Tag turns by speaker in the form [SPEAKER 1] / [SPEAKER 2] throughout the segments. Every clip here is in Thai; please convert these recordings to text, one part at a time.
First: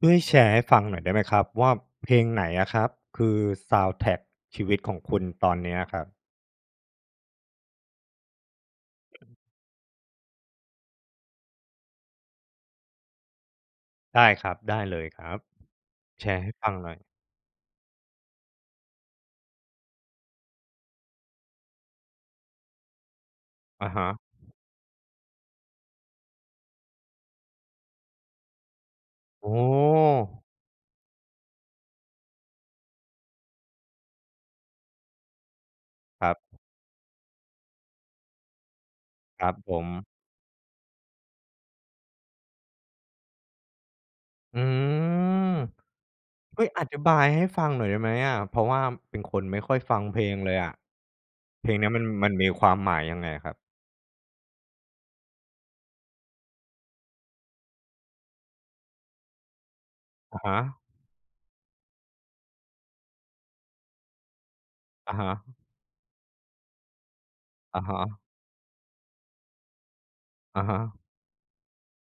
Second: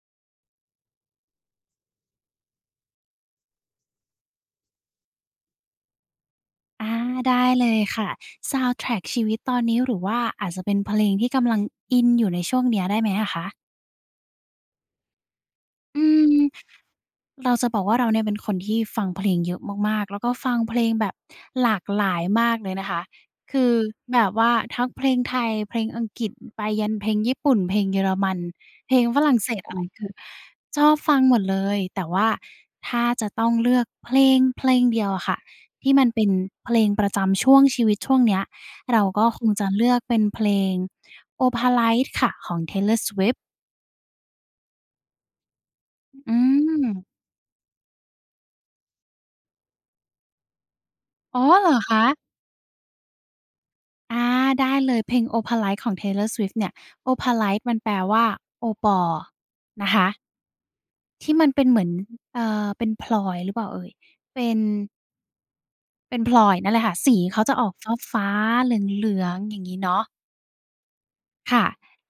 [SPEAKER 1] ช่วยแชร์ให้ฟังหน่อยได้ไหมครับว่า เพลงไหนอะครับ คือ ซาวนด์แทร็กชีวิตของคุณตอนเนี้ยครับ?
[SPEAKER 2] อา ได้เลยค่ะ ซาวนด์แทร็กชีวิตตอนนี้ หรือว่าอาจจะเป็นเพลงที่กำลังอินอยู่ในช่วงเนี้ย ได้ไหมอะคะ?
[SPEAKER 1] ได้ครับ ได้เลยครับ
[SPEAKER 2] อื
[SPEAKER 1] แช
[SPEAKER 2] ม
[SPEAKER 1] ร์ให้ฟังหน่อย
[SPEAKER 2] เราจะบอกว่าเราเนี่ยเป็นคนที่ฟังเพลงเยอะมาก ๆ แล้วก็ฟังเพลงแบบหลากหลายมากเลยนะคะ คือ
[SPEAKER 1] อะฮะ
[SPEAKER 2] แบบว่าทั้งเพลงไทย เพลงอังกฤษ ไปยันเพลงญี่ปุ่น เพลงเยอรมัน เพลงฝรั่งเ
[SPEAKER 1] โอ
[SPEAKER 2] ศส อะไร คือ
[SPEAKER 1] ้
[SPEAKER 2] ชอบฟังหมดเลย แต่ว่าถ้าจะต้องเลือกเพลงเพลงเดียวอะค่ะที่มันเป
[SPEAKER 1] ค
[SPEAKER 2] ็
[SPEAKER 1] ร
[SPEAKER 2] น
[SPEAKER 1] ับ
[SPEAKER 2] เพลงประจำช่วงชีวิตช่วงเนี้ย เราก็ค
[SPEAKER 1] คร
[SPEAKER 2] ง
[SPEAKER 1] ับ
[SPEAKER 2] จะ
[SPEAKER 1] ผ
[SPEAKER 2] เลือก
[SPEAKER 1] ม
[SPEAKER 2] เป็นเพลง "Opalite" ค่ะ ของ Taylor Swift
[SPEAKER 1] อืม
[SPEAKER 2] อื
[SPEAKER 1] เฮ้ย อธิ
[SPEAKER 2] ม
[SPEAKER 1] บายให้ฟังหน่อยได้ไหมอะ เพราะว่าเป็นคนไม่ค่อยฟังเพลงเลยอะ
[SPEAKER 2] อ๋อ เ
[SPEAKER 1] เ
[SPEAKER 2] หร
[SPEAKER 1] พล
[SPEAKER 2] อ
[SPEAKER 1] งเนี้
[SPEAKER 2] ค
[SPEAKER 1] ยมัน
[SPEAKER 2] ะ?
[SPEAKER 1] มันมีความหมายยังไงอะครับ?
[SPEAKER 2] อา ได้เลย เพลง "Opalite" ของ Taylor Swift เนี่ย โอพาไลต์ มันแปลว่าโอปอนะคะ
[SPEAKER 1] อะฮะ
[SPEAKER 2] ที่มันเป็นเหมือน อ เออ เป็นพลอย หรือเปล่าเอ่ย เป็น
[SPEAKER 1] อะฮะ
[SPEAKER 2] เป็นพลอยนั่นแหละค่ะ สีเขาจะออก
[SPEAKER 1] อะฮะ
[SPEAKER 2] ฟ้า ๆ เหลือง ๆ อย่างงี้เนาะ
[SPEAKER 1] อะฮะ
[SPEAKER 2] ค่ะ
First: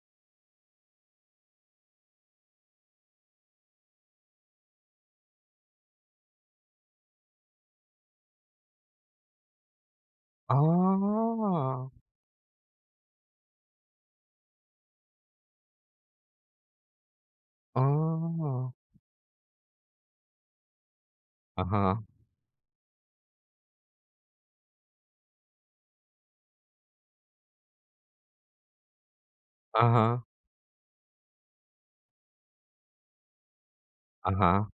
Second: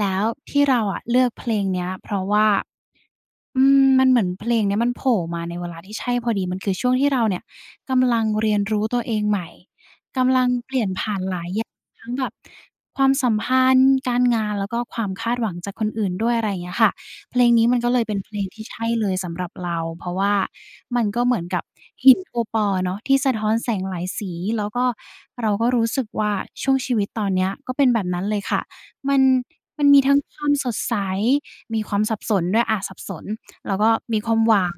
[SPEAKER 2] แล้วที่เราอะเลือกเพลงเนี้ย เพราะว่า อืม มันเหมือนเพลงเนี้ย มันโผล่มาในเวลาที่ใช่พอดี มันคือช่วงที่เราเนี่ยกำลังเรียนรู้ตัวเองใหม่ กำลัง
[SPEAKER 1] อ๋
[SPEAKER 2] เปลี่ยนผ่านหลายอย่าง
[SPEAKER 1] อ
[SPEAKER 2] ทั้งแบบความสัมพันธ์ การงาน แล้วก็ความคาดหวังจากคนอื่นด้วย อะไรอย่างเงี้ยค่ะ เพลงนี้มั
[SPEAKER 1] อ
[SPEAKER 2] น
[SPEAKER 1] ๋
[SPEAKER 2] ก็เลยเป็นเพลงที่ใ
[SPEAKER 1] อ
[SPEAKER 2] ช่เลยสำหรับเรา เพราะว่ามันก็เหมือนก
[SPEAKER 1] อ
[SPEAKER 2] ับ
[SPEAKER 1] ะฮะ
[SPEAKER 2] หินโอปออะเนาะ ที่สะท้อนแสงหลายสี แล้วก็เราก็รู้สึกว่า ช่วงชีวิตตอนเนี้ยก็เป็นแบบนั้นเลยค่ะ มัน
[SPEAKER 1] อ
[SPEAKER 2] ม
[SPEAKER 1] ะ
[SPEAKER 2] ัน
[SPEAKER 1] ฮ
[SPEAKER 2] มีทั้ง
[SPEAKER 1] ะ
[SPEAKER 2] ความสดใส มีความสับสนด้วย อา สับสน แล้วก็มี
[SPEAKER 1] อ
[SPEAKER 2] ค
[SPEAKER 1] ะ
[SPEAKER 2] วาม
[SPEAKER 1] ฮ
[SPEAKER 2] หว
[SPEAKER 1] ะ
[SPEAKER 2] ัง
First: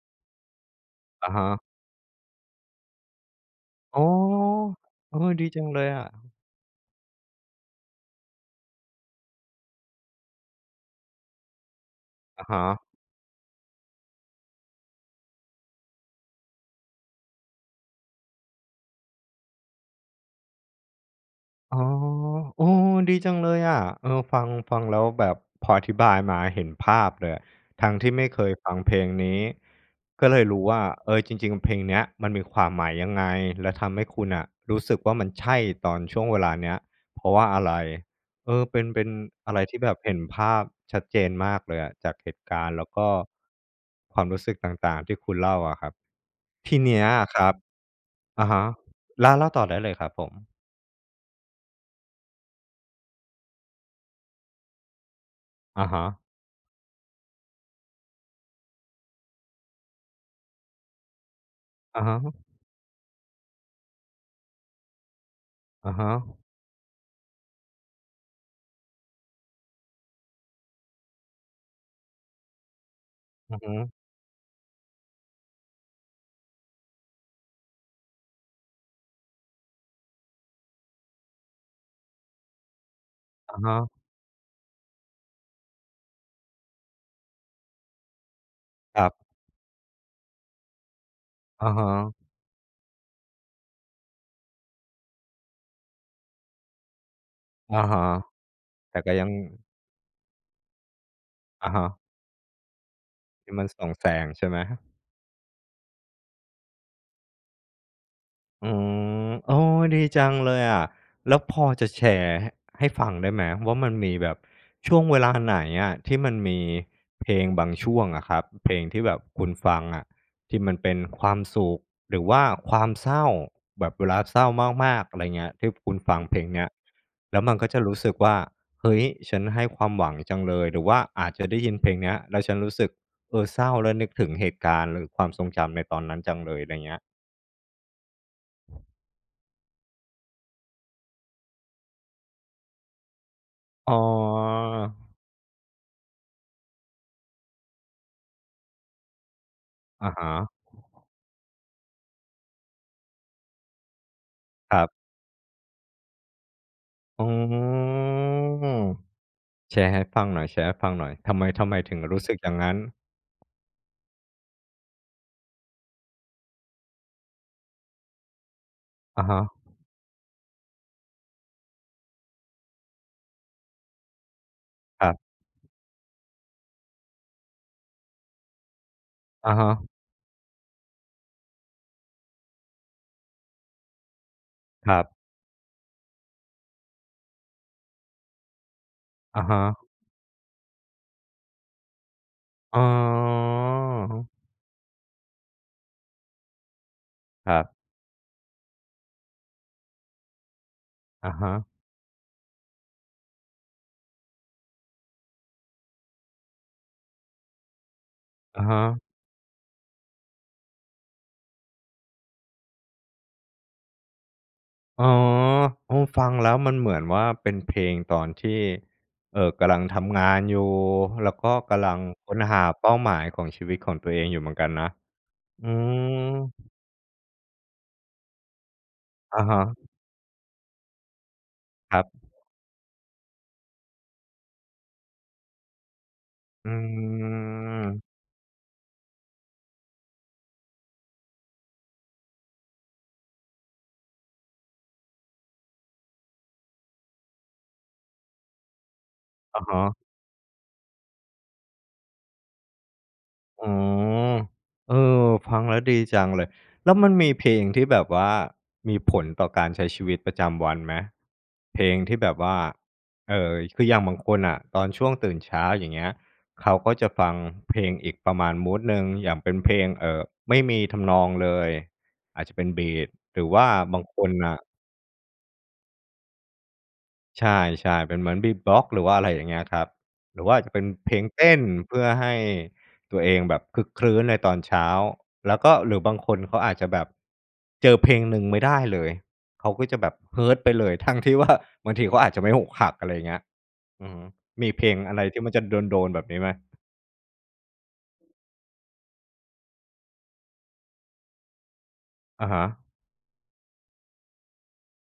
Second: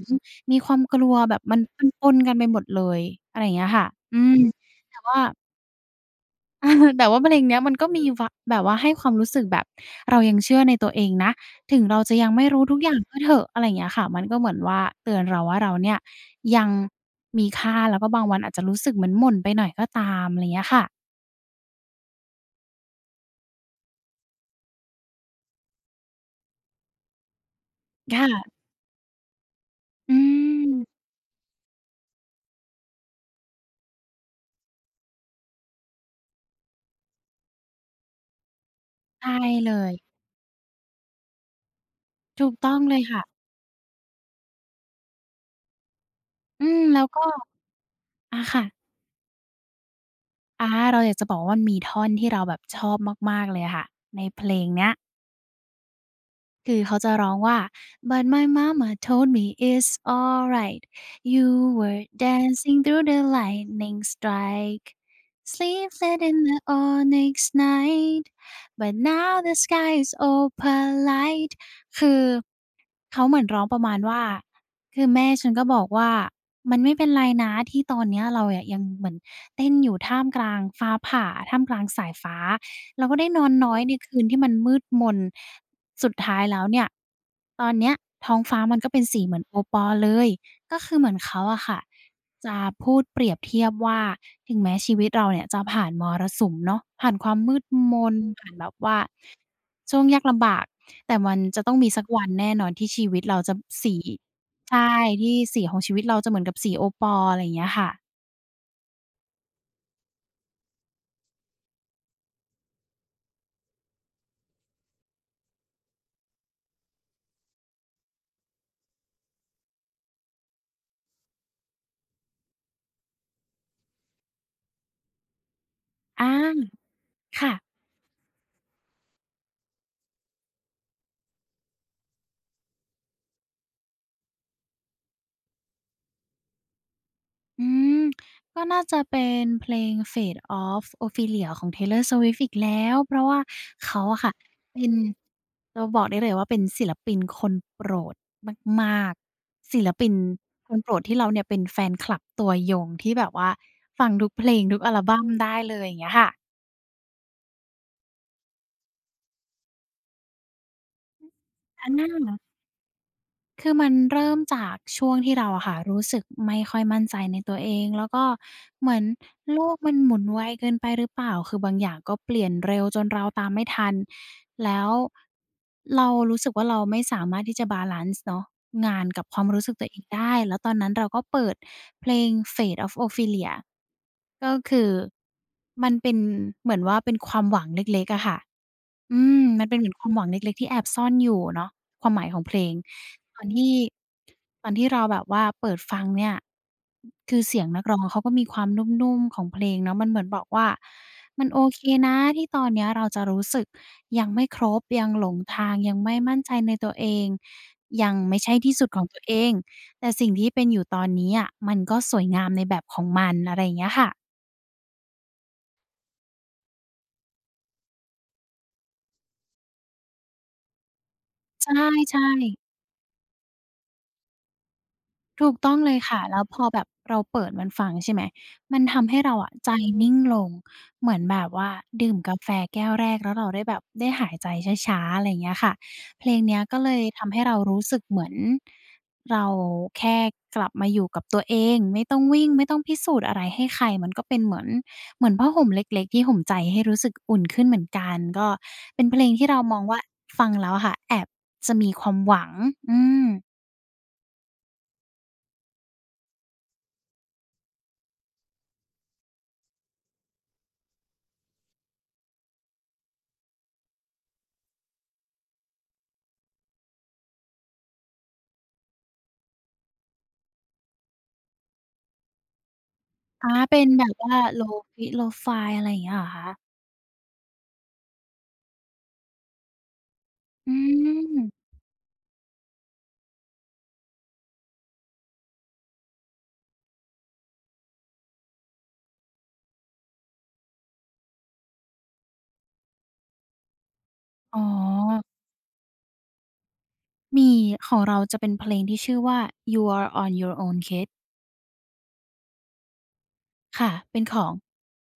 [SPEAKER 2] มีความกลัว
[SPEAKER 1] อะ
[SPEAKER 2] แบ
[SPEAKER 1] ฮ
[SPEAKER 2] บม
[SPEAKER 1] ะ
[SPEAKER 2] ันปน ๆ กันไปหมดเลย อะไรอย่างเงี้ยค่ะ
[SPEAKER 1] อ๋อ
[SPEAKER 2] อืม แต่ว
[SPEAKER 1] เ
[SPEAKER 2] ่
[SPEAKER 1] อ
[SPEAKER 2] า
[SPEAKER 1] อ ดีจังเลยอะ
[SPEAKER 2] แต่ว่าเพลงเนี้ยมันก็มีว่า แบบว่าให้ความรู้สึกแบบเรายังเชื่อในตัวเองนะ ถึงเราจะยังไม
[SPEAKER 1] อ
[SPEAKER 2] ่
[SPEAKER 1] ะ
[SPEAKER 2] ร
[SPEAKER 1] ฮ
[SPEAKER 2] ู้ทุ
[SPEAKER 1] ะ
[SPEAKER 2] กอย่างก็เถอะ อะไรอย่างเงี้ยค่ะ มันก็เหมือนว่าเตือนเราว่า "เราเนี่ยยังมีค่า แล้วก็บางวันอาจจะรู้สึกเหมือนหม่นไปหน่อยก็ตาม" อะไรเงี้ยค่ะ
[SPEAKER 1] อ๋อ เออ ดีจังเลยอะ เออ ฟัง ฟังแล้วแบบ พออธิบายมาเห็นภาพเลยอะ ทั้งที่
[SPEAKER 2] ค
[SPEAKER 1] ไม
[SPEAKER 2] ่
[SPEAKER 1] ่เค
[SPEAKER 2] ะ
[SPEAKER 1] ยฟังเพลงนี้
[SPEAKER 2] อื
[SPEAKER 1] ก็เลยรู้ว่า
[SPEAKER 2] ม
[SPEAKER 1] เออ จริง ๆ เพลงเนี้ยมันมีความหมายยังไง แล้วทำให้คุณอะ รู้สึกว่ามันใช่ ตอนช่วงเวลาเนี้ย เพราะว่าอะไร เออ เป็น เป็น
[SPEAKER 2] ใช่
[SPEAKER 1] อะไร
[SPEAKER 2] เล
[SPEAKER 1] ที่แบ
[SPEAKER 2] ย
[SPEAKER 1] บเห็นภาพชัดเจนมากเลยอะ จากเหต
[SPEAKER 2] ถ
[SPEAKER 1] ุ
[SPEAKER 2] ู
[SPEAKER 1] ก
[SPEAKER 2] ก
[SPEAKER 1] า
[SPEAKER 2] ต
[SPEAKER 1] รณ
[SPEAKER 2] ้
[SPEAKER 1] ์
[SPEAKER 2] อ
[SPEAKER 1] แ
[SPEAKER 2] ง
[SPEAKER 1] ล้ว
[SPEAKER 2] เล
[SPEAKER 1] ก
[SPEAKER 2] ย
[SPEAKER 1] ็
[SPEAKER 2] ค่ะ
[SPEAKER 1] ความรู้สึกต่าง ๆ ที่คุณเล่าอะครับ
[SPEAKER 2] อื
[SPEAKER 1] ที
[SPEAKER 2] ม
[SPEAKER 1] เน
[SPEAKER 2] แล
[SPEAKER 1] ี
[SPEAKER 2] ้
[SPEAKER 1] ้
[SPEAKER 2] ว
[SPEAKER 1] ย
[SPEAKER 2] ก็
[SPEAKER 1] อะครับ
[SPEAKER 2] อา
[SPEAKER 1] อะ
[SPEAKER 2] ค
[SPEAKER 1] ฮ
[SPEAKER 2] ่
[SPEAKER 1] ะ
[SPEAKER 2] ะ
[SPEAKER 1] เล่า เล่าต่อได้เลยครับผม
[SPEAKER 2] อา เราอยากจะบอกว่ามันมีท่อนที่เราแบบชอบมาก ๆ เลยอะค่ะในเพลงเนี้ย
[SPEAKER 1] อะฮะ
[SPEAKER 2] คือเค้าจะร้องว่า But my mama told me, It's alright. You
[SPEAKER 1] อะ
[SPEAKER 2] were
[SPEAKER 1] ฮะ
[SPEAKER 2] dancing through the lightning strikes.
[SPEAKER 1] อะฮ
[SPEAKER 2] Sleepless in
[SPEAKER 1] ะ
[SPEAKER 2] the onyx night. But now the sky is opalite. คือ เขาเหมือน
[SPEAKER 1] อื
[SPEAKER 2] ร
[SPEAKER 1] อ
[SPEAKER 2] ้อง
[SPEAKER 1] ฮ
[SPEAKER 2] ประ
[SPEAKER 1] ึ
[SPEAKER 2] มาณว่า "คือแม่ฉันก็บอกว่า มันไม่เป็นไรนะ ที่ตอนเนี้ยเรายังเหมือนเต้นอยู่ท่ามกลางฟ้าผ่า ท่ามกลางสายฟ้า เราก็ได้นอน
[SPEAKER 1] อะ
[SPEAKER 2] น
[SPEAKER 1] ฮ
[SPEAKER 2] ้อย
[SPEAKER 1] ะ
[SPEAKER 2] ในคืนที่มันมืดมน สุดท้ายแล้วเนี่ย ตอนเนี้ยท้องฟ้ามันก็เ
[SPEAKER 1] ค
[SPEAKER 2] ป็
[SPEAKER 1] ร
[SPEAKER 2] น
[SPEAKER 1] ับ
[SPEAKER 2] สีเหมือนโอปอเลย" ก็คือเหมือนเขาอ
[SPEAKER 1] อ
[SPEAKER 2] ะ
[SPEAKER 1] ะ
[SPEAKER 2] ค่ะ
[SPEAKER 1] ฮะ
[SPEAKER 2] จะพูดเปรียบเทียบว่า "ถึงแม้ชีวิตเราเนี่ยจะผ่านมรสุมเนาะ ผ่านความมืด
[SPEAKER 1] อะ
[SPEAKER 2] ม
[SPEAKER 1] ฮะ
[SPEAKER 2] น ผ่านแบบว
[SPEAKER 1] แ
[SPEAKER 2] ่
[SPEAKER 1] ต่
[SPEAKER 2] า
[SPEAKER 1] ก็ยัง
[SPEAKER 2] ช่วงยากลำบาก แต่มันจะ
[SPEAKER 1] อะ
[SPEAKER 2] ต้อง
[SPEAKER 1] ฮ
[SPEAKER 2] มี
[SPEAKER 1] ะ
[SPEAKER 2] สักวันแน่นอนที่ชีวิตเรา
[SPEAKER 1] ท
[SPEAKER 2] จ
[SPEAKER 1] ี
[SPEAKER 2] ะ
[SPEAKER 1] ่มันส่
[SPEAKER 2] ส
[SPEAKER 1] อง
[SPEAKER 2] ี
[SPEAKER 1] แสงใช่ไหม?
[SPEAKER 2] ใช
[SPEAKER 1] ห
[SPEAKER 2] ่ ที่สีของชีวิตเราจะเหมือนกับสีโอปอ" อะไรอย่างเงี้ยค่ะ
[SPEAKER 1] อืม โอ้ ดีจังเลยอะ แล้วพอจะแชร์ให้ ให้ฟังได้ไหม ว่ามันมีแบบช่วงเวลาไหนอะที่มันมีเพลงบางช่วงอะครับ เพลงที่แบบคุณฟังอะ ที่มันเป็นความสุข หรือว่าความเศร้า แบบเวลาเศร้ามาก ๆ อะไรเงี้ย ที่คุณฟั
[SPEAKER 2] อ
[SPEAKER 1] ง
[SPEAKER 2] า
[SPEAKER 1] เพลงเนี้ย แล้
[SPEAKER 2] ค
[SPEAKER 1] ว
[SPEAKER 2] ่
[SPEAKER 1] มัน
[SPEAKER 2] ะ
[SPEAKER 1] ก็จะรู้สึกว่า "เฮ้ย ฉัน ให้ความหวังจังเลย" หรือว่าอาจจะได้ยินเพลงเนี้ยแล้ว ฉันรู้สึก เออ เศร้าแล้วนึกถึงเหตุการณ์ หรือความทรงจำในตอนนั้นจังเลย ไรเงี้ย?
[SPEAKER 2] อืม ก็น่าจะเป็นเพลง "Fate of Ophelia" ของ Taylor Swift อีกแล้ว เพราะว่าเข
[SPEAKER 1] อ๋
[SPEAKER 2] าอะค่ะเป็น
[SPEAKER 1] อ
[SPEAKER 2] เราบอกได้เลยว่า เป็นศิลปินคนโปรดมาก ๆ ศิลป
[SPEAKER 1] อ
[SPEAKER 2] ิ
[SPEAKER 1] ะ
[SPEAKER 2] น
[SPEAKER 1] ฮะ
[SPEAKER 2] คนโปรดที่เราเนี่ยเป็นแฟนคลับตัวยง ที่แบบว่าฟังทุกเพลง ท
[SPEAKER 1] ค
[SPEAKER 2] ุ
[SPEAKER 1] ร
[SPEAKER 2] ก
[SPEAKER 1] ั
[SPEAKER 2] อ
[SPEAKER 1] บ
[SPEAKER 2] ัลบัมได้เลย อย่างเงี้ยค่ะ
[SPEAKER 1] อ๋อ แชร์ให้ฟังหน่อย แชร์ให้ฟังหน่อย ทำไม ทำไม
[SPEAKER 2] อะ
[SPEAKER 1] ถึง
[SPEAKER 2] น่า
[SPEAKER 1] รู้สึกอย่างงั้น?
[SPEAKER 2] คือมันเริ่มจากช่วงที่เราอะค่ะรู้สึกไม่ค่อยมั่นใจในตัวเอง แล้วก็เหมือน
[SPEAKER 1] อะฮะ
[SPEAKER 2] โลกมันหมุนไวเกินไปหรือเปล่า คือบางอย่างก็เปลี่ยนเร็วจนเราตามไม่ทัน แล้ว
[SPEAKER 1] ครับ
[SPEAKER 2] เรารู้สึกว่า เราไม่สามารถที่จะบาลันซ์เนาะ งานกับความ
[SPEAKER 1] อะ
[SPEAKER 2] รู
[SPEAKER 1] ฮ
[SPEAKER 2] ้สึกตั
[SPEAKER 1] ะ
[SPEAKER 2] วเองได้ แล้วตอนนั้นเราก็เปิดเพลง "Fate of Ophelia" ก็คื
[SPEAKER 1] ค
[SPEAKER 2] อ
[SPEAKER 1] รับ
[SPEAKER 2] มันเป็นเหมือนว่าเป็นความหวังเล็ก ๆ อะค่ะ อื
[SPEAKER 1] อะ
[SPEAKER 2] ม
[SPEAKER 1] ฮ
[SPEAKER 2] ม
[SPEAKER 1] ะ
[SPEAKER 2] ันเป็นเหมือนความหวังเล็ก ๆ ที่แอบซ่อนอยู่เนาะ ความหมายของเพลง
[SPEAKER 1] อ๋
[SPEAKER 2] ตอนที่
[SPEAKER 1] อ
[SPEAKER 2] ตอนที่เราแบบว่าเปิดฟังเนี่ย คือ
[SPEAKER 1] ค
[SPEAKER 2] เส
[SPEAKER 1] รั
[SPEAKER 2] ีย
[SPEAKER 1] บ
[SPEAKER 2] งนักร้องเขาก็มีความนุ่ม ๆ ของเพลงเนาะ มันเหมือนบอกว่า
[SPEAKER 1] อะ
[SPEAKER 2] "ม
[SPEAKER 1] ฮ
[SPEAKER 2] ันโอ
[SPEAKER 1] ะ
[SPEAKER 2] เคนะ ที่ตอนเนี้ยเราจะรู้สึกยังไม่ครบ ยังหลงทาง ยังไม่มั่นใจในตัวเอง ยังไม่ใช่
[SPEAKER 1] อะ
[SPEAKER 2] ที
[SPEAKER 1] ฮ
[SPEAKER 2] ่สุด
[SPEAKER 1] ะ
[SPEAKER 2] ของตัวเอง แต่สิ่งที่เป็นอยู่ตอนนี้อะ มันก็สวยงามในแบบของมัน" อะไรอย่างเงี้ยค่ะ
[SPEAKER 1] อ๋อ โอ้! ฟังแล้วมันเหมือนว่าเป็นเพลงตอนที่ เอ่อ กำลังทำงานอยู่ แล้วก็
[SPEAKER 2] ใ
[SPEAKER 1] กำลัง
[SPEAKER 2] ช่
[SPEAKER 1] ค้นห
[SPEAKER 2] ๆ
[SPEAKER 1] าเป้าหมายของชีวิตของตัวเองอยู่เหมือนกันนะ
[SPEAKER 2] ถูก
[SPEAKER 1] อื
[SPEAKER 2] ต้องเลยค่ะ แล้วพอ
[SPEAKER 1] อ
[SPEAKER 2] แบบเราเปิดมันฟัง ใช่ไหม มันทำให้เรา
[SPEAKER 1] อะ
[SPEAKER 2] อ
[SPEAKER 1] ฮ
[SPEAKER 2] ะ
[SPEAKER 1] ะ
[SPEAKER 2] ใจนิ่งลง เหมือนแบบว่า
[SPEAKER 1] ครั
[SPEAKER 2] ดื่มกา
[SPEAKER 1] บ
[SPEAKER 2] แฟแก้วแรกแล้วเราได้แบบได้หายใจช้า ๆ อะไรอย่างเงี้ยค่ะ เพลงเนี้ย
[SPEAKER 1] อื
[SPEAKER 2] ก็เลยทำให้เรารู้สึ
[SPEAKER 1] ม
[SPEAKER 2] กเหมือนเราแค่กลับมาอยู่กับตัวเอง ไม่ต้องวิ่ง ไม่ต้องพิสูจน์อะไรให้ใคร มันก็เป็นเหมือน เหมือนผ้าห่มเล็ก ๆ ที่ห่มใจให้รู้สึกอุ่นขึ้นเหมือนกัน ก็เป็นเพลงที่เร
[SPEAKER 1] อ
[SPEAKER 2] า
[SPEAKER 1] ะฮ
[SPEAKER 2] มองว
[SPEAKER 1] ะ
[SPEAKER 2] ่า ฟังแล้วอะค่ะ แอบจะมีความหวัง อืม
[SPEAKER 1] อ๋อ เออ ฟังแล้วดีจังเลย แล้วมันมีเพลงที่แบบว่ามีผลต่อการใช้ชีวิตประจำวันไหม? เพลงที่แบบว่า เออ คืออย่างบางคนน่ะ ตอนช่วงตื่นเช้า อย่างเงี้ย เขาก็จะฟังเพลงอีกประมาณมูดหนึ่งอย่างเป็นเพลง เอ่อ ไม่มีทำนองเลย อาจจะเป็นบีต หร
[SPEAKER 2] อ
[SPEAKER 1] ื
[SPEAKER 2] า
[SPEAKER 1] อว่า
[SPEAKER 2] เป็น
[SPEAKER 1] บ
[SPEAKER 2] แ
[SPEAKER 1] า
[SPEAKER 2] บ
[SPEAKER 1] ง
[SPEAKER 2] บ
[SPEAKER 1] ค
[SPEAKER 2] ว่
[SPEAKER 1] น
[SPEAKER 2] า
[SPEAKER 1] น่ะ
[SPEAKER 2] Lo-Fi Low Fide อะไรอย่างเงี้ย เหรอคะ?
[SPEAKER 1] ใช่ ๆ เป็นเหมือน Beatbox หรือว่า อะไรอย่างเงี้ยครับ หรือว่า
[SPEAKER 2] อ
[SPEAKER 1] จะเป็นเพลงเต
[SPEAKER 2] ืม
[SPEAKER 1] ้น เพื่อให้ตัวเองแบบครึกครื้นในตอนเช้า แล้วก็ หรือบางคนเขาอาจจะแบบเจอเพลงหนึ่งไม่ได้เลย เขาก็จะแบบ Hurt ไปเลย ทั้งที่ว่า บางทีเขาอาจจะไม่อกหัก อะไรอย่างเงี้ย อือฮึ
[SPEAKER 2] อ๋
[SPEAKER 1] มีเพลงอะไ
[SPEAKER 2] อ
[SPEAKER 1] รที่มันจะโดน ๆ แบบนี้ไหม?
[SPEAKER 2] มี ของเราจะเป็นเพลงที่ชื่อว่า You're On Your Own, Kid
[SPEAKER 1] อะฮะ
[SPEAKER 2] ค่ะ เป็นของ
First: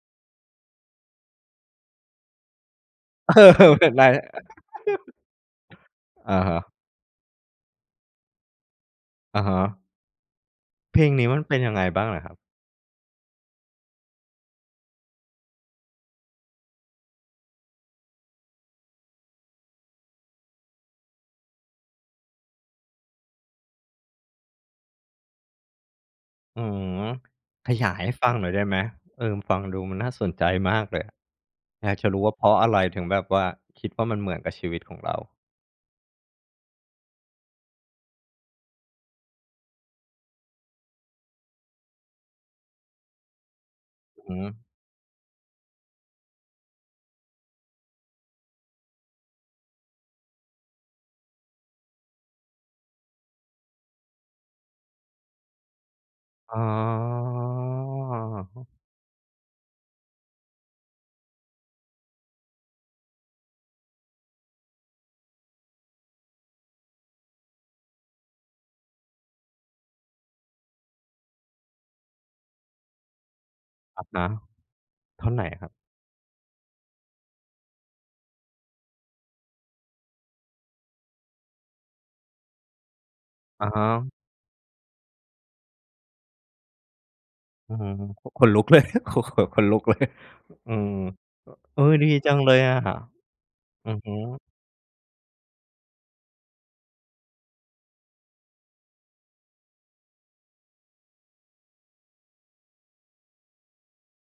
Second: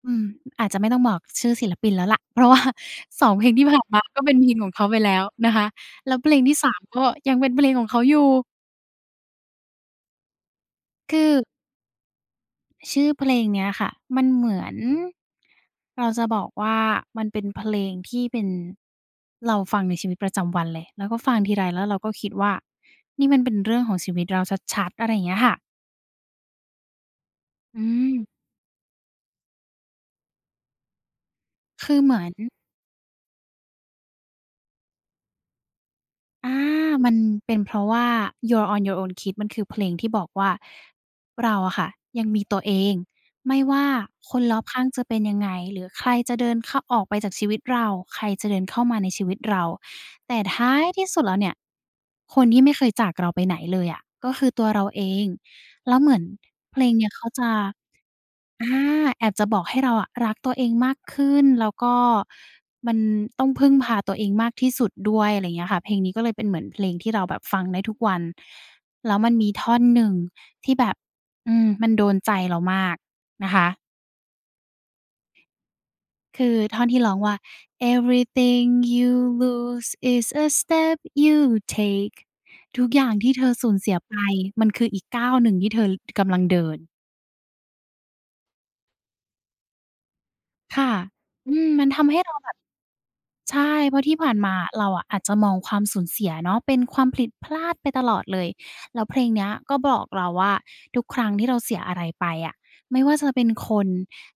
[SPEAKER 2] อืม อาจจะไม่ต้องบอกชื่อศิลปินแล้วล่ะ เพราะว่า สอ
[SPEAKER 1] เอ
[SPEAKER 2] ง เพล
[SPEAKER 1] อ
[SPEAKER 2] งที่ผ่านมาก็เป็นเพลงของเขาไปแล้วนะคะ แล้วเพ
[SPEAKER 1] อ
[SPEAKER 2] ลง
[SPEAKER 1] ะฮ
[SPEAKER 2] ที่ สา
[SPEAKER 1] ะ
[SPEAKER 2] ม ก็ยังเป็นเพลงของเขาอยู่
[SPEAKER 1] อะฮะ เพลง
[SPEAKER 2] ค
[SPEAKER 1] นี้มั
[SPEAKER 2] ือ
[SPEAKER 1] นเป็นยังไงบ้างเหรอครับ?
[SPEAKER 2] ชื่อเพลงเนี้ยค่ะ มันเหมือน เราจะบอกว่า มันเป็นเพลงที่เป็น เราฟังในชีวิตประจำวันเลย แล้วก็ฟังทีไรแล้วเราก็คิดว่า นี่มันเป็นเรื่องของชีวิตเราชัด ๆ อะไรอย่างเงี้ยค่ะ
[SPEAKER 1] อือ ข
[SPEAKER 2] อื
[SPEAKER 1] ยายให้
[SPEAKER 2] ม
[SPEAKER 1] ฟังหน่อยได้ไหม? เออ ฟังดูมันน่าสนใจมากเลยอะ อ
[SPEAKER 2] ค
[SPEAKER 1] ยา
[SPEAKER 2] ื
[SPEAKER 1] ก
[SPEAKER 2] อ
[SPEAKER 1] จะ
[SPEAKER 2] เหม
[SPEAKER 1] รู้
[SPEAKER 2] ือ
[SPEAKER 1] ว่า เพร
[SPEAKER 2] น
[SPEAKER 1] าะอะไรถึงแบบว่าคิดว่า มันเหมือนกับชีวิตของเรา
[SPEAKER 2] อา มันเป็นเพราะว่า "You're On Your Own, Kid" มันคือเพลงที่บอกว่า เราอะค่ะยังมีตัวเอง ไม่ว่า
[SPEAKER 1] อ
[SPEAKER 2] ค
[SPEAKER 1] ือ
[SPEAKER 2] น
[SPEAKER 1] ฮึ
[SPEAKER 2] รอบข้างจะเป็นยังไง หรือใครจะเดินเข้า ออกไปจากชีวิตเรา ใครจะเดินเข้ามาในชีวิตเรา แต่ท้ายที่สุดแล้วเนี่ยคนที่ไม่เคยจากเราไปไหนเลยอะก็คือตัวเราเอง แล้วเหมือน
[SPEAKER 1] อ๋อ
[SPEAKER 2] เพลงเนี้ยเขาจะ อา แอบจะบอกให้เราอะรักตัวเองมากขึ้น แล้วก็มันต้องพึ่งพาตัวเองมากที่สุดด้วย ไรเงี้ยค่ะ เพลงนี้ก็เลยเป็นเหมือนเพลงที่เราแบบฟังได้ทุกวัน แล้วมันมีท่อนหนึ่งที่แบบ อืม มันโดนใจเรามากนะคะ
[SPEAKER 1] อะฮะ ท่อนไหนครับ?
[SPEAKER 2] คือท่อนที่ร้องว่า Everything you lose is a step you take ทุกอย่างที่เธอ
[SPEAKER 1] อ
[SPEAKER 2] ส
[SPEAKER 1] ะ
[SPEAKER 2] ูญ
[SPEAKER 1] ฮ
[SPEAKER 2] เสีย
[SPEAKER 1] ะ
[SPEAKER 2] ไป มันคืออีกก้าวหนึ่งที่เธอ ท กำลังเดิน
[SPEAKER 1] อื้อฮือ ข ขนลุกเลย โอ้โฮ ขนลุก เลย อื
[SPEAKER 2] ค่
[SPEAKER 1] ม
[SPEAKER 2] ะ อืม
[SPEAKER 1] อ เอ
[SPEAKER 2] ม
[SPEAKER 1] อ
[SPEAKER 2] ันท
[SPEAKER 1] ดี
[SPEAKER 2] ำให้
[SPEAKER 1] จ
[SPEAKER 2] เร
[SPEAKER 1] ั
[SPEAKER 2] า
[SPEAKER 1] ง
[SPEAKER 2] แ
[SPEAKER 1] เ
[SPEAKER 2] บ
[SPEAKER 1] ล
[SPEAKER 2] บ
[SPEAKER 1] ยอะ
[SPEAKER 2] ใช่
[SPEAKER 1] อื
[SPEAKER 2] เพ
[SPEAKER 1] อ
[SPEAKER 2] ราะ
[SPEAKER 1] ฮ
[SPEAKER 2] ที่ผ่าน
[SPEAKER 1] ึ
[SPEAKER 2] มาอะ เราอะอาจจะมองความสูญเสียเนาะเป็นความผิด พลาดไปตลอดเลย แล้วเพลงเนี้ยก็บอกเราว่า "ทุกครั้งที่เราเสียอะไรไปอะ ไม่ว่าจะเป็นคน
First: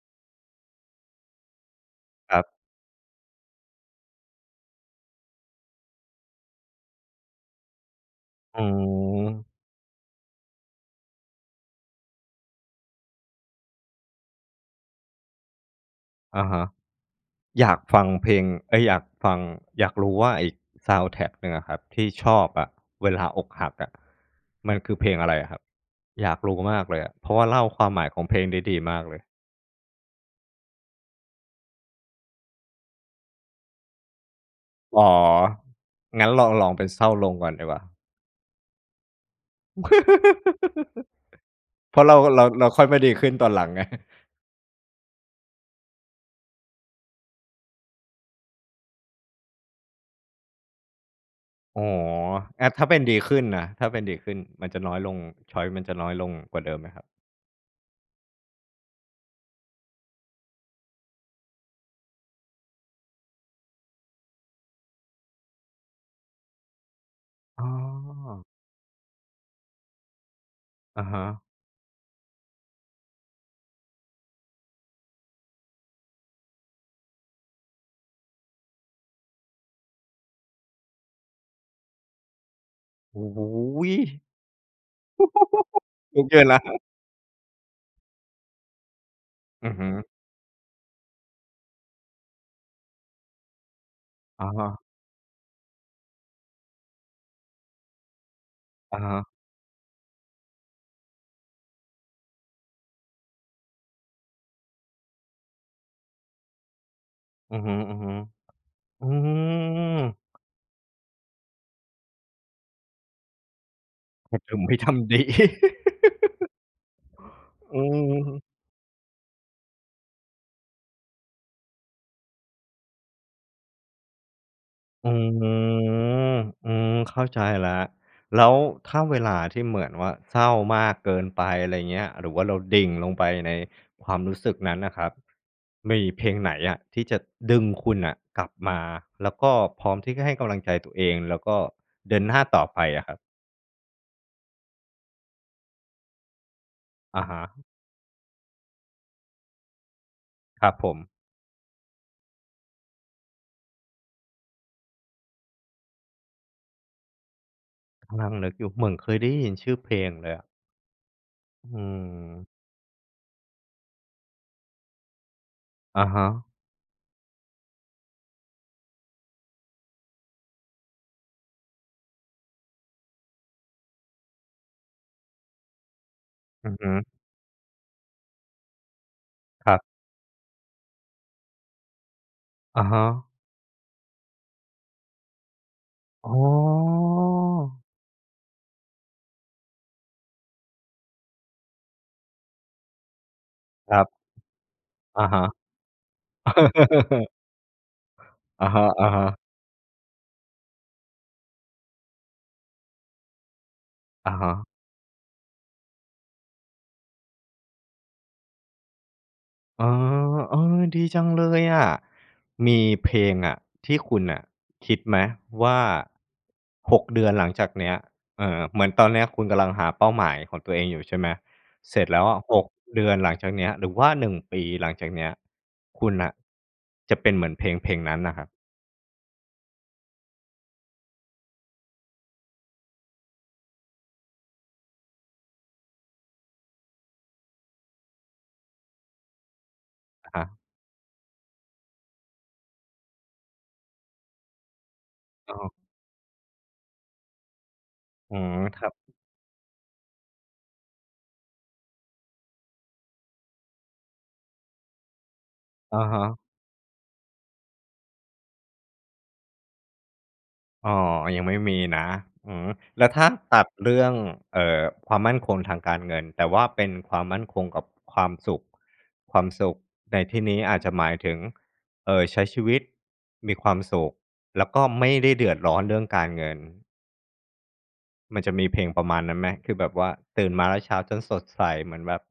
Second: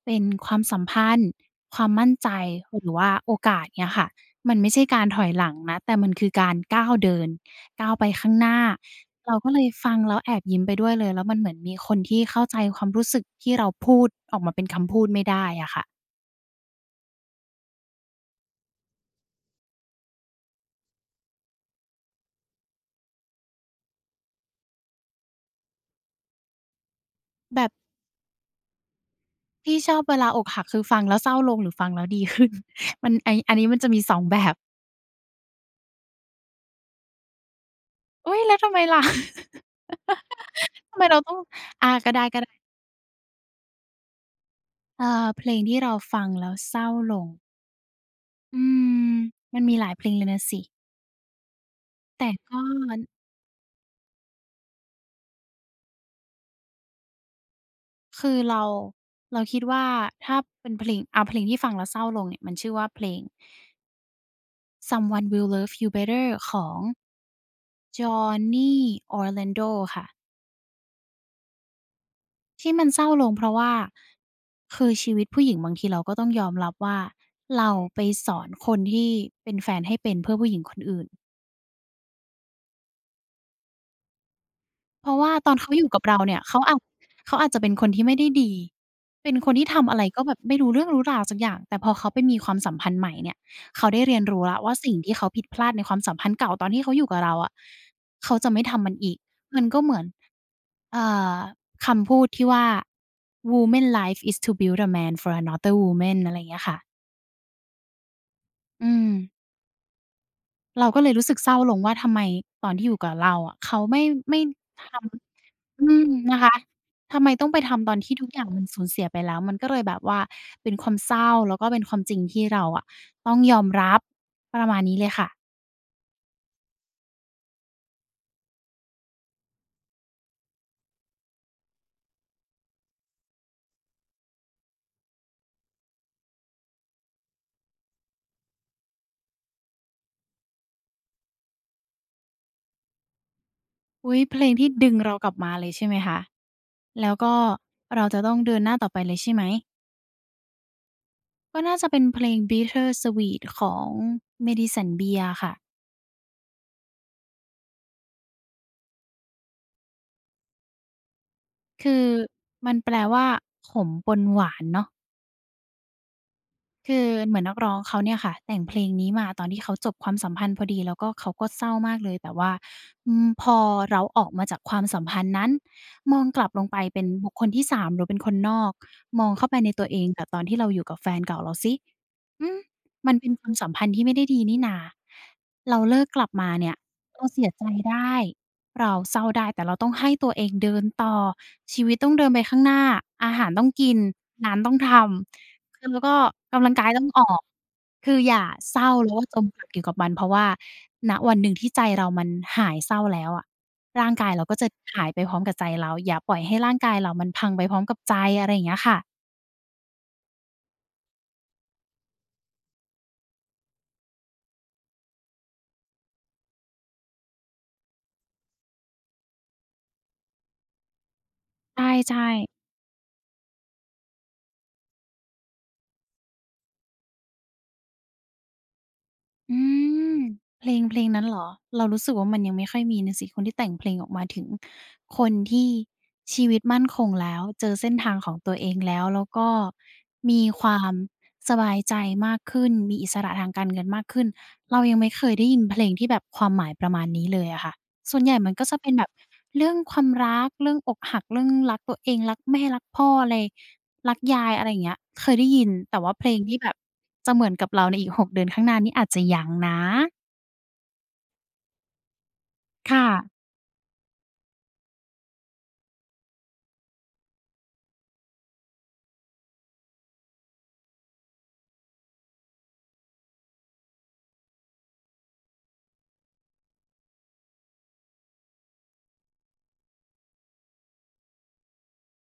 [SPEAKER 2] เป็นความสัมพันธ์ ความมั่นใจ
[SPEAKER 1] ครับ
[SPEAKER 2] หรือว่าโอกาส เงี้ยค่ะ มันไม่ใช่การถอยหลังนะ แต่มันคือการก้าวเดิน ก้าวไปข้างหน้
[SPEAKER 1] อ
[SPEAKER 2] า"
[SPEAKER 1] ื
[SPEAKER 2] เรา
[SPEAKER 1] ม
[SPEAKER 2] ก็เลยฟังแล้วแอบยิ้มไปด้วยเลย แล้วมันเหมือนมีคนที่เข้าใจความรู้สึกที่เราพูดออกมาเป็นคำพูดไม่ได้อะค่ะ
[SPEAKER 1] อะฮะ อยากฟังเพลง เอ๊ย อยากฟัง อยากรู้ว่า ไอ้ซาวนด์แทร็กหนึ่งอะครับ ที่ชอบอะเวลาอกหักอะ มันคือเพลงอะไรอะครับ? อยากรู้มากเลยอะ เพราะว่าเ
[SPEAKER 2] แ
[SPEAKER 1] ล
[SPEAKER 2] บ
[SPEAKER 1] ่า
[SPEAKER 2] บ
[SPEAKER 1] ความหมายของเพลงได้ดีมากเลย
[SPEAKER 2] ที่ชอบเวลาอกหัก คือฟังแล้วเศร้าลงหรือฟังแล้ว ดีขึ้น มัน ไอ้ อันนี้มันจะมี 2 แบบ
[SPEAKER 1] อ๋อ งั้นลอง ลองเป็นเศร้าลงก่อนดีกว่า
[SPEAKER 2] อุ๊ย! แล้วทำไมล่ะ? ทำไมเราต้อง อา
[SPEAKER 1] เพราะ
[SPEAKER 2] ก็
[SPEAKER 1] เรา
[SPEAKER 2] ได้
[SPEAKER 1] เรา
[SPEAKER 2] ๆ
[SPEAKER 1] เราค่อยมาดีขึ้นตอนหลังไง
[SPEAKER 2] อา เพลงที่เราฟังแล้วเศร้าลง อืม มันมีหลายเพลงเลยน่ะสิ
[SPEAKER 1] อ๋อ
[SPEAKER 2] แต่ก็
[SPEAKER 1] อะ ถ้าเป็นดีขึ้นน่ะ ถ้าเป็นดีขึ้น มันจะน้อยลง ชอยซ์ มันจะน้อยลงกว่าเดิมไหมครับ?
[SPEAKER 2] คือเรา เราคิดว่า ถ้าเป็นเพลง เอาเพลงที่ฟังแล้วเศร้าลงเนี่ยมันชื่อว่า เพลง Someone Will Love You Better ของ
[SPEAKER 1] อ๋อ
[SPEAKER 2] Johnny Orlando ค่ะ
[SPEAKER 1] อะฮะ
[SPEAKER 2] ที่มันเศร้าลง เพราะว่า คือชีวิตผู้หญิงบางทีเราก็ต้องยอมรับว่า เราไปสอนคนที่เป็นแฟนให้เป็นเพื่อผู้หญิงคนอื่น
[SPEAKER 1] โอ้โฮ!
[SPEAKER 2] เพราะว่าตอนเขาอยู่กับเร
[SPEAKER 1] โ
[SPEAKER 2] า
[SPEAKER 1] อเ
[SPEAKER 2] เ
[SPEAKER 1] ค
[SPEAKER 2] นี่ย เข
[SPEAKER 1] น
[SPEAKER 2] าอา
[SPEAKER 1] ะ
[SPEAKER 2] จ เขาอาจจะเป็นคนที่ไม่ได้ดี เป็นคนที่
[SPEAKER 1] อือ
[SPEAKER 2] ท
[SPEAKER 1] ฮึ
[SPEAKER 2] ำอะไรก็แบบไม่รู้เรื่องรู้ราวสักอย่าง แต่พอเขาไปมีความสัมพันธ์ใหม่เนี่ย เขาได้เรียนรู้
[SPEAKER 1] อะ
[SPEAKER 2] แล้
[SPEAKER 1] ฮ
[SPEAKER 2] วว่
[SPEAKER 1] ะ
[SPEAKER 2] า สิ่งที่เขาผิดพลาดในความสัมพันธ์เก่าตอนที่เขาอยู่กับเราอะ เขาจะไม่ทำมั
[SPEAKER 1] อ
[SPEAKER 2] น
[SPEAKER 1] ะ
[SPEAKER 2] อ
[SPEAKER 1] ฮ
[SPEAKER 2] ีก
[SPEAKER 1] ะ
[SPEAKER 2] มันก็เหมือน เอ่อ คำพูดที่ว่า "Woman life is to build the man for another woman" อะไรอย่างเงี้ยค่ะ
[SPEAKER 1] อือฮึ ๆ
[SPEAKER 2] อื
[SPEAKER 1] อื
[SPEAKER 2] ม
[SPEAKER 1] อ
[SPEAKER 2] เราก็เลยรู้สึกเศร้าลงว่า ทำไมตอนที่อยู่กับเราอะ เขาไม่
[SPEAKER 1] ใ
[SPEAKER 2] ไ
[SPEAKER 1] ห
[SPEAKER 2] ม
[SPEAKER 1] ้
[SPEAKER 2] ่
[SPEAKER 1] เธอ ไม่
[SPEAKER 2] ท
[SPEAKER 1] ทำ ดี
[SPEAKER 2] ำ อืม นะคะ ทำไมต้องไปท
[SPEAKER 1] อื
[SPEAKER 2] ำตอนที่ทุก
[SPEAKER 1] ม
[SPEAKER 2] อย่างมันสูญเสียไปแล้ว มันก็เลยแบบว่าเป็นความเศร้า แล้วก็เป็นความจริงที่เราอะต้องยอมรับ ประมาณนี้เล
[SPEAKER 1] อื
[SPEAKER 2] ยค
[SPEAKER 1] อ
[SPEAKER 2] ่ะ
[SPEAKER 1] อืม เข้าใจแล้ว แล้วถ้าเวลาที่เหมือนว่าเศร้ามากเกินไป อะไรอย่างเงี้ย หรือว่าเราดิ่งลงไปในความรู้สึกนั้นน่ะครับ มีเพลงไหนอะที่จะดึงคุณน่ะกลับมา แล้วก็พร้อมที่จะให้กำลังใจตัวเอง แล้วก็เดินหน้าต่อไปอะครับ?
[SPEAKER 2] อุ๊ย เพลงที่ดึงเรากลับมาเลยใช่ไหมคะ แล้ว
[SPEAKER 1] อะ
[SPEAKER 2] ก็
[SPEAKER 1] ฮะ
[SPEAKER 2] เราจะต้องเดินหน้าต่อไปเลยใช่ไหม?
[SPEAKER 1] ครับผม
[SPEAKER 2] ก็น่าจะเป็นเพลง "Bittersweet" ของ Madison Beer อะค่ะ
[SPEAKER 1] นั่งนึกอยู่ เหมือนเคยได้ยินชื่อเพลงเลยอะ อื
[SPEAKER 2] คือ
[SPEAKER 1] ม
[SPEAKER 2] มันแปลว่า "ขมปนหวาน" เนาะ
[SPEAKER 1] อะฮะ
[SPEAKER 2] คือเหมือนนักร้องเขาเนี่ยค่ะแต่งเพลงนี้มาตอนที่เขาจบความสัมพันธ์พอดี แล้วก็เขาก็เศร้ามากเลย แต่ว่า อืม พอเราออกมาจากความสัมพันธ์นั้น มองกลับล
[SPEAKER 1] อ
[SPEAKER 2] ง
[SPEAKER 1] ื
[SPEAKER 2] ไ
[SPEAKER 1] อ
[SPEAKER 2] ป
[SPEAKER 1] ฮ
[SPEAKER 2] เป็
[SPEAKER 1] ึ
[SPEAKER 2] นบุคคลที่ 3 หรือเป็นคนนอก มองเข้าไปใ
[SPEAKER 1] ค
[SPEAKER 2] น
[SPEAKER 1] ร
[SPEAKER 2] ต
[SPEAKER 1] ับ
[SPEAKER 2] ัวเอง แต่ตอนที่เราอยู่กับแฟนเก่าเราซิ อืม
[SPEAKER 1] อะฮ
[SPEAKER 2] มันเ
[SPEAKER 1] ะ
[SPEAKER 2] ป็นความสัมพันธ์ที่ไม่ได้ดีนี่หน่า เราเลิกกลั
[SPEAKER 1] อ
[SPEAKER 2] บ
[SPEAKER 1] ๋อ
[SPEAKER 2] มาเนี่ย เราเสียใจได้ เราเศร้าได้ แต่เราต้องให้ตัวเองเดินต่อ ชีวิตต้องเดินไปข้างหน้า อาหารต้องกิ
[SPEAKER 1] ค
[SPEAKER 2] น
[SPEAKER 1] รับ
[SPEAKER 2] งานต้องท
[SPEAKER 1] อะฮะ
[SPEAKER 2] ำ คือแล้วก็กำลังกายต้องออก คืออย่า
[SPEAKER 1] อะ
[SPEAKER 2] เศ
[SPEAKER 1] ฮ
[SPEAKER 2] ร้าแล้วก็
[SPEAKER 1] ะ ๆ
[SPEAKER 2] จมปลักอยู่กับมัน เพราะว่า ณ วันหนึ่งที่ใจเรามันหายเศร้าแล้วอะ ร่างกา
[SPEAKER 1] อ
[SPEAKER 2] ย
[SPEAKER 1] ะ
[SPEAKER 2] เรา
[SPEAKER 1] ฮ
[SPEAKER 2] ก็จ
[SPEAKER 1] ะ
[SPEAKER 2] ะหายไปพร้อมกับใจเรา อย่าปล่อยให้ร่างกายเรามันพังไปพร้อมกับใจ อะไรอย่างเงี้ยค่ะ
[SPEAKER 1] อ๋อ เออ ดีจังเลยอะ มีเพลงอะที่คุณน่ะคิดไหมว่า 6 เดือนหลังจากเนี้ย เออ เหมือนตอนเนี้ย คุณกำลังหาเป้าหมายของตัวเองอยู่ใช่ไหม?
[SPEAKER 2] ใ
[SPEAKER 1] เสร็จ
[SPEAKER 2] ช
[SPEAKER 1] แล้ว
[SPEAKER 2] ่
[SPEAKER 1] อะ
[SPEAKER 2] ๆ
[SPEAKER 1] 6 เดือนหลังจากเนี้ย หรือว่า 1 ปีหลังจากเนี้ย คุณน่ะจะเป็นเหมือนเพลงเพลงนั้นน่ะครับ?
[SPEAKER 2] อืม เพลงเพลงนั้นเหรอ เรารู้สึกว่ามันยังไม่ค่อยมีน่ะสิ คนที่แต่งเพลงออกมาถึงคนที่ชีวิตมั่นคงแล้ว เจอเส้นทางของตัวเองแล้ว แล้วก็
[SPEAKER 1] อ
[SPEAKER 2] ม
[SPEAKER 1] ะฮ
[SPEAKER 2] ี
[SPEAKER 1] ะ
[SPEAKER 2] ความสบายใจมากขึ้น มีอิสระทางการเงินมากขึ้น เรายังไม่เคยได้
[SPEAKER 1] อ๋
[SPEAKER 2] ยิน
[SPEAKER 1] อ
[SPEAKER 2] เพลงที่แบบความหมายประมาณนี้เลยอะค่ะ ส่วนใหญ
[SPEAKER 1] อ๋
[SPEAKER 2] ่
[SPEAKER 1] อ
[SPEAKER 2] มันก็จะ
[SPEAKER 1] ค
[SPEAKER 2] เป
[SPEAKER 1] รั
[SPEAKER 2] ็น
[SPEAKER 1] บ
[SPEAKER 2] แบบเรื่องความรัก เรื่องอกหัก เรื่องรักตัวเอง รักแม่ รักพ่อ อะไร รักยาย อะไรอย่างเงี้ย เคยได้ยิน แ
[SPEAKER 1] อ
[SPEAKER 2] ต่
[SPEAKER 1] ะ
[SPEAKER 2] ว่า
[SPEAKER 1] ฮ
[SPEAKER 2] เพล
[SPEAKER 1] ะ
[SPEAKER 2] งที่แบบจะเหมือนกับเราในอีก 6 เดือนข้างหน้านี่อาจจะยังนะ
[SPEAKER 1] อ๋อ ยังไม่มีนะ อืม
[SPEAKER 2] ค่
[SPEAKER 1] แล้วถ
[SPEAKER 2] ะ
[SPEAKER 1] ้าตัดเรื่อง เอ่อ ความมั่นคงทางการเงิน แต่ว่าเป็นความมั่นคงกับความสุข ความสุขในที่นี้อาจจะหมายถึง เอ่อ ใช้ชีวิตมีความสุข แล้วก็ไม่ได้เดือดร้อนเรื่องการเงิน มันจะมีเพลงประมาณนั้นไหม? คือแบบว่าตื่นมาแล้วเช้าจนสดใสเหมือนแบบ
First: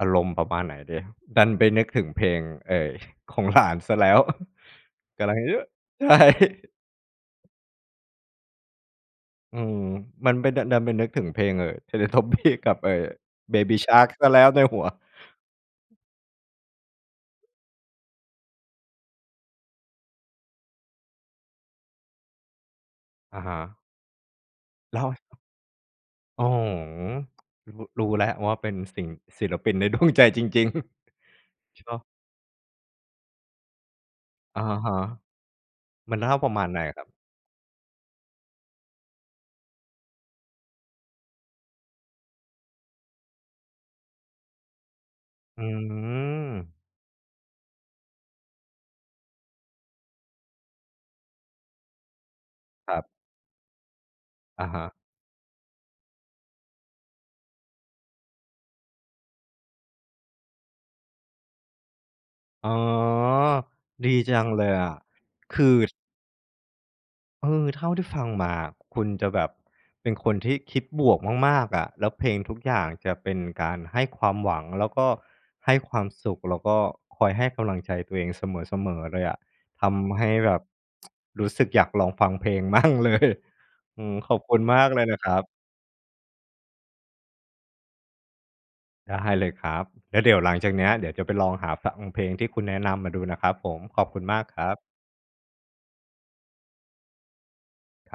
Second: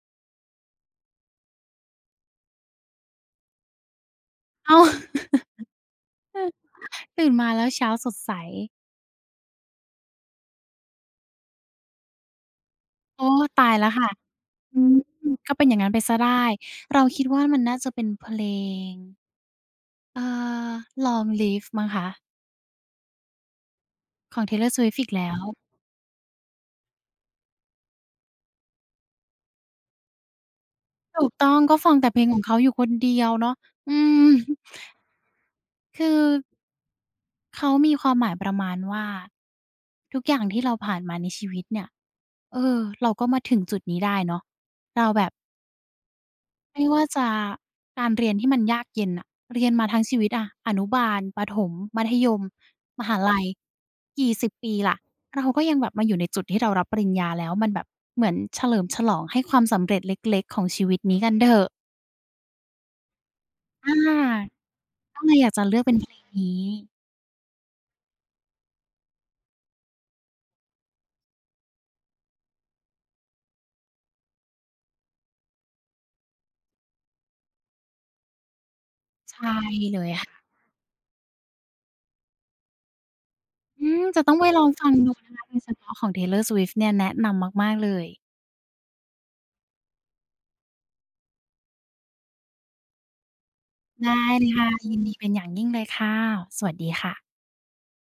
[SPEAKER 1] อารมณ์ประมาณไหนดี ดันไปนึกถึงเพลง เอ่ย ของ หลาน เสียแล้ว
[SPEAKER 2] อ้าว
[SPEAKER 1] กำลังเยอะ ใช่
[SPEAKER 2] ตื่นมาแล้วเช้าสดใส
[SPEAKER 1] อืม มันไปดัน ดันไปนึกถึงเพลง เอ่อ Teletubbies กับ เอ่อ
[SPEAKER 2] โอ้ ตาย
[SPEAKER 1] Baby
[SPEAKER 2] แล้วค่
[SPEAKER 1] Shark
[SPEAKER 2] ะ
[SPEAKER 1] เสียแล้วใน
[SPEAKER 2] อ
[SPEAKER 1] ห
[SPEAKER 2] ื
[SPEAKER 1] ัว
[SPEAKER 2] ม ก็เป็นอย่างนั้นไปเสียได้ เราคิดว่า มันน่าจะเป็นเพลง เอ่อ Long Live มั้งคะ
[SPEAKER 1] อะฮะ
[SPEAKER 2] ของ Taylor
[SPEAKER 1] แล
[SPEAKER 2] Swift
[SPEAKER 1] ้
[SPEAKER 2] อ
[SPEAKER 1] ว
[SPEAKER 2] ีกแล้ว
[SPEAKER 1] โอ้โฮ รู้ รู้และว่า เป็นสิ่ง ศิลปินใน ดวง ใจจริง ๆ
[SPEAKER 2] ถูกต้อง ก็
[SPEAKER 1] ช
[SPEAKER 2] ฟั
[SPEAKER 1] อ
[SPEAKER 2] ง
[SPEAKER 1] บ
[SPEAKER 2] แต่เพลง ของเขาอยู่คนเดียวเนาะ อืม
[SPEAKER 1] อะฮะ
[SPEAKER 2] ค
[SPEAKER 1] มันห้า
[SPEAKER 2] ือ
[SPEAKER 1] วประมาณไหนครับ?
[SPEAKER 2] เขามีความหมายประมาณว่า ทุกอย่างที่เราผ่านมาในชีวิตเนี่ย เออ เราก็มาถึงจุดนี้ได้เนาะ เราแบบ
[SPEAKER 1] อืม
[SPEAKER 2] ไม่ว่าจะการเรียนที่มันยากเย็นน่ะ เรียนมาทั้งชีวิตอะ อนุบาล ประถม มัธยม
[SPEAKER 1] ครั
[SPEAKER 2] ม
[SPEAKER 1] บ
[SPEAKER 2] หาลัย กี่สิบ
[SPEAKER 1] อ
[SPEAKER 2] ป
[SPEAKER 1] ะ
[SPEAKER 2] ี
[SPEAKER 1] ฮะ
[SPEAKER 2] ล่ะ เราก็ยังแบบมาอยู่ในจุดที่เรารับปริญญาแล้ว มันแบบเหมือนเฉลิมฉลองให้ความสำเร็จเล็ก ๆ ของชีวิตนี้กันเถอะ
[SPEAKER 1] อ๋อ
[SPEAKER 2] อา
[SPEAKER 1] ดีจังเลยอะ
[SPEAKER 2] ก็เลยอยาก
[SPEAKER 1] ค
[SPEAKER 2] จะ
[SPEAKER 1] ือ
[SPEAKER 2] เลือกเป็นเพลงนี้
[SPEAKER 1] เออ เท่าที่ฟังมาคุณจะแบบเป็นคนที่คิดบวกมาก ๆ อะ แล้วเพลงทุกอย่างจะเป็นการให้ความหวัง แล้วก็ให้ความสุข แล้วก็คอยให้กำลังใจตัวเองเสมอ ๆ เลยอ
[SPEAKER 2] ใช
[SPEAKER 1] ะ
[SPEAKER 2] ่
[SPEAKER 1] ท
[SPEAKER 2] เลย
[SPEAKER 1] ำให
[SPEAKER 2] ค่
[SPEAKER 1] ้
[SPEAKER 2] ะ
[SPEAKER 1] แบบ รู้สึกอยากลองฟังเพลง มั่งเลย
[SPEAKER 2] อื
[SPEAKER 1] อื
[SPEAKER 2] ม
[SPEAKER 1] อ
[SPEAKER 2] จะต
[SPEAKER 1] ข
[SPEAKER 2] ้อ
[SPEAKER 1] อ
[SPEAKER 2] ง
[SPEAKER 1] บ
[SPEAKER 2] ไป
[SPEAKER 1] คุ
[SPEAKER 2] ล
[SPEAKER 1] ณ
[SPEAKER 2] อง
[SPEAKER 1] ม
[SPEAKER 2] ฟ
[SPEAKER 1] า
[SPEAKER 2] ั
[SPEAKER 1] ก
[SPEAKER 2] ง
[SPEAKER 1] เลย
[SPEAKER 2] ดู
[SPEAKER 1] นะค
[SPEAKER 2] น
[SPEAKER 1] ร
[SPEAKER 2] ะ
[SPEAKER 1] ั
[SPEAKER 2] คะ
[SPEAKER 1] บ
[SPEAKER 2] โดยเฉพาะของ Taylor Swift เนี่ย แนะนำมาก ๆ เลย
[SPEAKER 1] ได้เลยครับ แล้วเดี๋ยวหลังจากเนี้ย เดี๋ยวจะไปลองหาฟังเพลงที่คุณแนะนำมาดูนะครับผม ขอ
[SPEAKER 2] ไ
[SPEAKER 1] บ
[SPEAKER 2] ด
[SPEAKER 1] คุ
[SPEAKER 2] ้
[SPEAKER 1] ณม
[SPEAKER 2] เ
[SPEAKER 1] า
[SPEAKER 2] ล
[SPEAKER 1] ก
[SPEAKER 2] ย
[SPEAKER 1] ค
[SPEAKER 2] ค
[SPEAKER 1] ร
[SPEAKER 2] ่ะ
[SPEAKER 1] ับ
[SPEAKER 2] ยินดีเป็นอย่างยิ่งเลยค่ะ สวัสดีค่ะ
[SPEAKER 1] ครับ